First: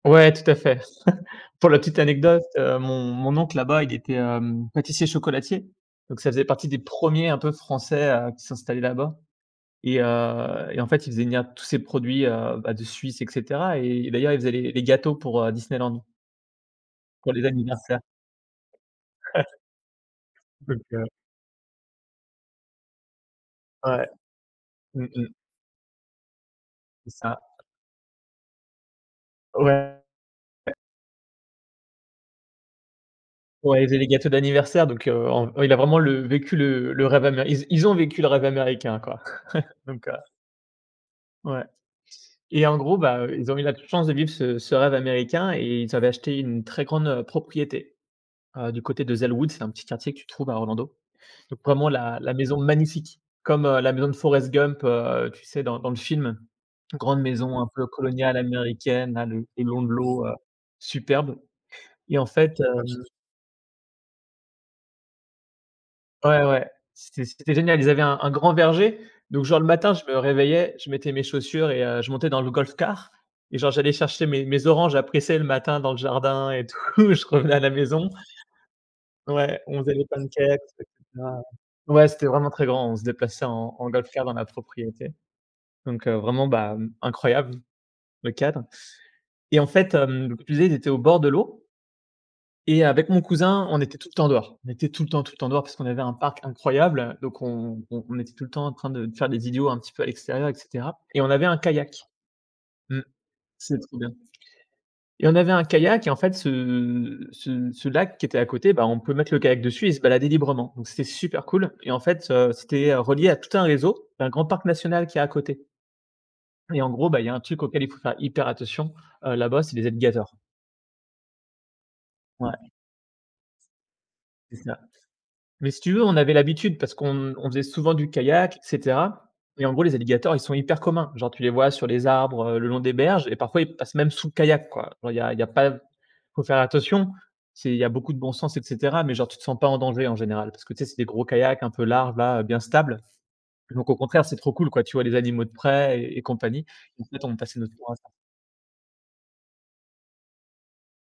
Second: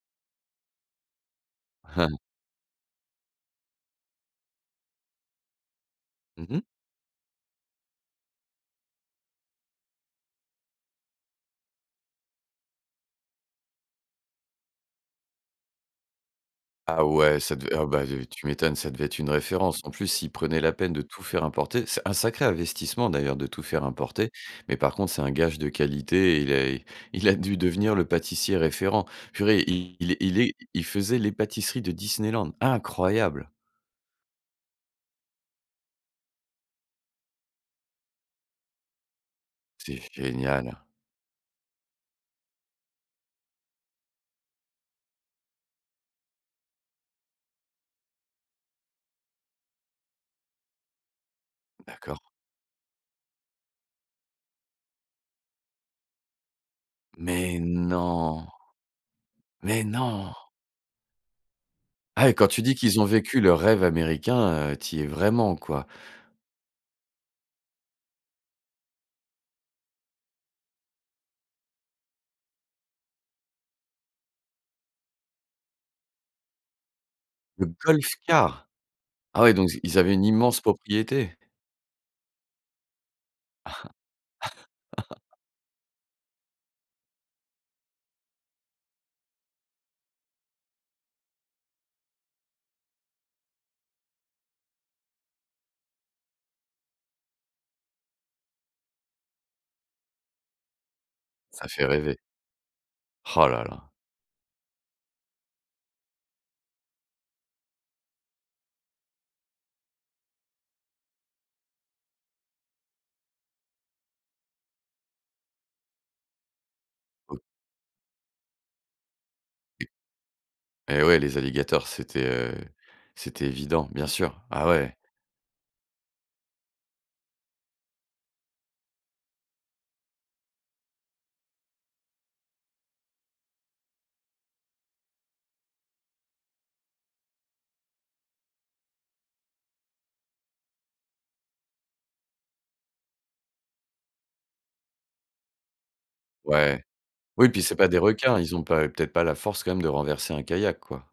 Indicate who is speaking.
Speaker 1: Ouais, tout à fait. Pour la petite anecdote, heu, mon mon oncle, là-bas, il était, hem, pâtissier-chocolatier. Donc ça
Speaker 2: Mmh
Speaker 1: faisait
Speaker 2: mh.
Speaker 1: partie des 1ers un peu de français, heu, qui s'installaient là-bas. Et heu et en fait, il faisait venir tout ces produits, heu, bah, de Suisse et cetera et d'ailleurs, ils faisaient les les gâteaux pour, heu, Disneyland.
Speaker 2: Ah
Speaker 1: Pour
Speaker 2: ouais,
Speaker 1: les
Speaker 2: ça devait oh
Speaker 1: anniversaires.
Speaker 2: beh, t tu m'étonnes, ça devait être une référence. En plus, s'il prenait la
Speaker 1: Donc,
Speaker 2: peine de
Speaker 1: heu.
Speaker 2: tout faire importer. C'est un sacré investissement d'ailleurs de tout faire
Speaker 1: Ouais,
Speaker 2: importer, mais par
Speaker 1: mmh
Speaker 2: contre, c'est un
Speaker 1: mh.
Speaker 2: gage de qualité et il est
Speaker 1: C'est
Speaker 2: Il a
Speaker 1: ça.
Speaker 2: dû devenir le pâtissier référent. Purée il
Speaker 1: Ouais.
Speaker 2: il est il faisait les pâtisseries de Disneyland. Incroyable!
Speaker 1: Ouais, ils faisait les gâteaux d'anniversaire donc, heu, en ouais il a vraiment le vécu le le rêve améri ils ils ont vécu le rêve américain quoi.
Speaker 2: C'est
Speaker 1: Donc, heu.
Speaker 2: génial.
Speaker 1: Ouais. Et en gros, bah, heu, ils ont eu la chance de vivre ce ce rêve américain et ils avaient acheté une très grande, heu, propriété, heu, du côté de Zellwood, c'est un petit quartier que tu trouves à Orlando. Donc vraiment la
Speaker 2: D'accord.
Speaker 1: la maison magnifique comme, heu, la maison de Forest Gump, heu, tu sais? Dans dans le film, grande
Speaker 2: Mais
Speaker 1: maison un peu coloniale
Speaker 2: non,
Speaker 1: américaine là, le long
Speaker 2: mais
Speaker 1: de l'eau,
Speaker 2: non.
Speaker 1: heu, superbe. Et en
Speaker 2: Ah et quand
Speaker 1: fait,
Speaker 2: tu dis qu'ils
Speaker 1: hem.
Speaker 2: ont vécu leur rêve américain, heu, tu y es vraiment quoi.
Speaker 1: Ouais, ouais, c'était c'était génial, ils avaient un un grand verger, donc genre le matin je me réveillais, je mettais mes chaussures et heu, je montais dans le golf car et genre j'allais chercher mes mes oranges à presser le matin dans le jardin et tout, je revenais à
Speaker 2: Le
Speaker 1: la
Speaker 2: golf
Speaker 1: maison.
Speaker 2: car? Ah ouais,
Speaker 1: Ouais,
Speaker 2: donc ils
Speaker 1: on faisait
Speaker 2: ils
Speaker 1: les
Speaker 2: avaient une
Speaker 1: pancakes,
Speaker 2: immense
Speaker 1: on faisait
Speaker 2: propriété.
Speaker 1: [unintelligible] ouais, c'était vraiment très grand, on se déplaçait en en golf car dans la propriété. Donc, heu, vraiment, bah, hem, incroyable le cadre. Et en fait, hem, [unintelligible] ils étaient au bord de l'eau. Et avec mon cousin, on était tout le temps dehors. On était tout le temps, tout le temps dehors parce qu'on avait un parc incroyable. Donc on on était tout le temps en train de faire les idiots un petit peu à l'extérieur et cetera. Et on avait un
Speaker 2: Ça fait
Speaker 1: kayak,
Speaker 2: rêver.
Speaker 1: mmh.
Speaker 2: Oh là
Speaker 1: C'était
Speaker 2: là.
Speaker 1: trop bien. Et on avait un kayak et en fait, ce ce ce lac qui était à côté, bah, on peut mettre le kayak dessus et se balader librement. Donc c'était super cool. Et en fait, heu, c'était, heu, relié à tout un réseau, un grand parc national qui est à côté. Et en gros, bah, il y un
Speaker 2: [unintelligible]
Speaker 1: truc auquel il faut faire hyper attention, heu, là-bas, c'est les
Speaker 2: [unintelligible]
Speaker 1: alligators.
Speaker 2: Et ouais, les alligators, c'était, heu,
Speaker 1: Ouais.
Speaker 2: c'était évident, bien sûr.
Speaker 1: C'est
Speaker 2: Ah
Speaker 1: ça.
Speaker 2: ouais.
Speaker 1: Mais si tu veux, on avait l'habitude parce qu'on on faisait souvent du kayak et cetera. Et en gros, les alligators, ils sont hyper communs. Genre tu les vois sur les arbres, heu, le long des berges et parfois ils passent même sous le kayak quoi. Genre il y a pas il a pas faut faire attention, c'est il y a beaucoup de bon sens et cetera, mais genre, tu te sens pas en danger en général parce que tu sais? C'est des gros kayaks un peu larges là, bien stables. Donc au contraire, c'est trop cool quoi tu vois les animaux de près et compagnie,
Speaker 2: Ouais,
Speaker 1: et en fait on
Speaker 2: oui et
Speaker 1: passait
Speaker 2: puis
Speaker 1: notre
Speaker 2: c'est pas
Speaker 1: temps à ça.
Speaker 2: des requins, ils ont pas peut-être pas la force quand même de renverser un kayak, quoi.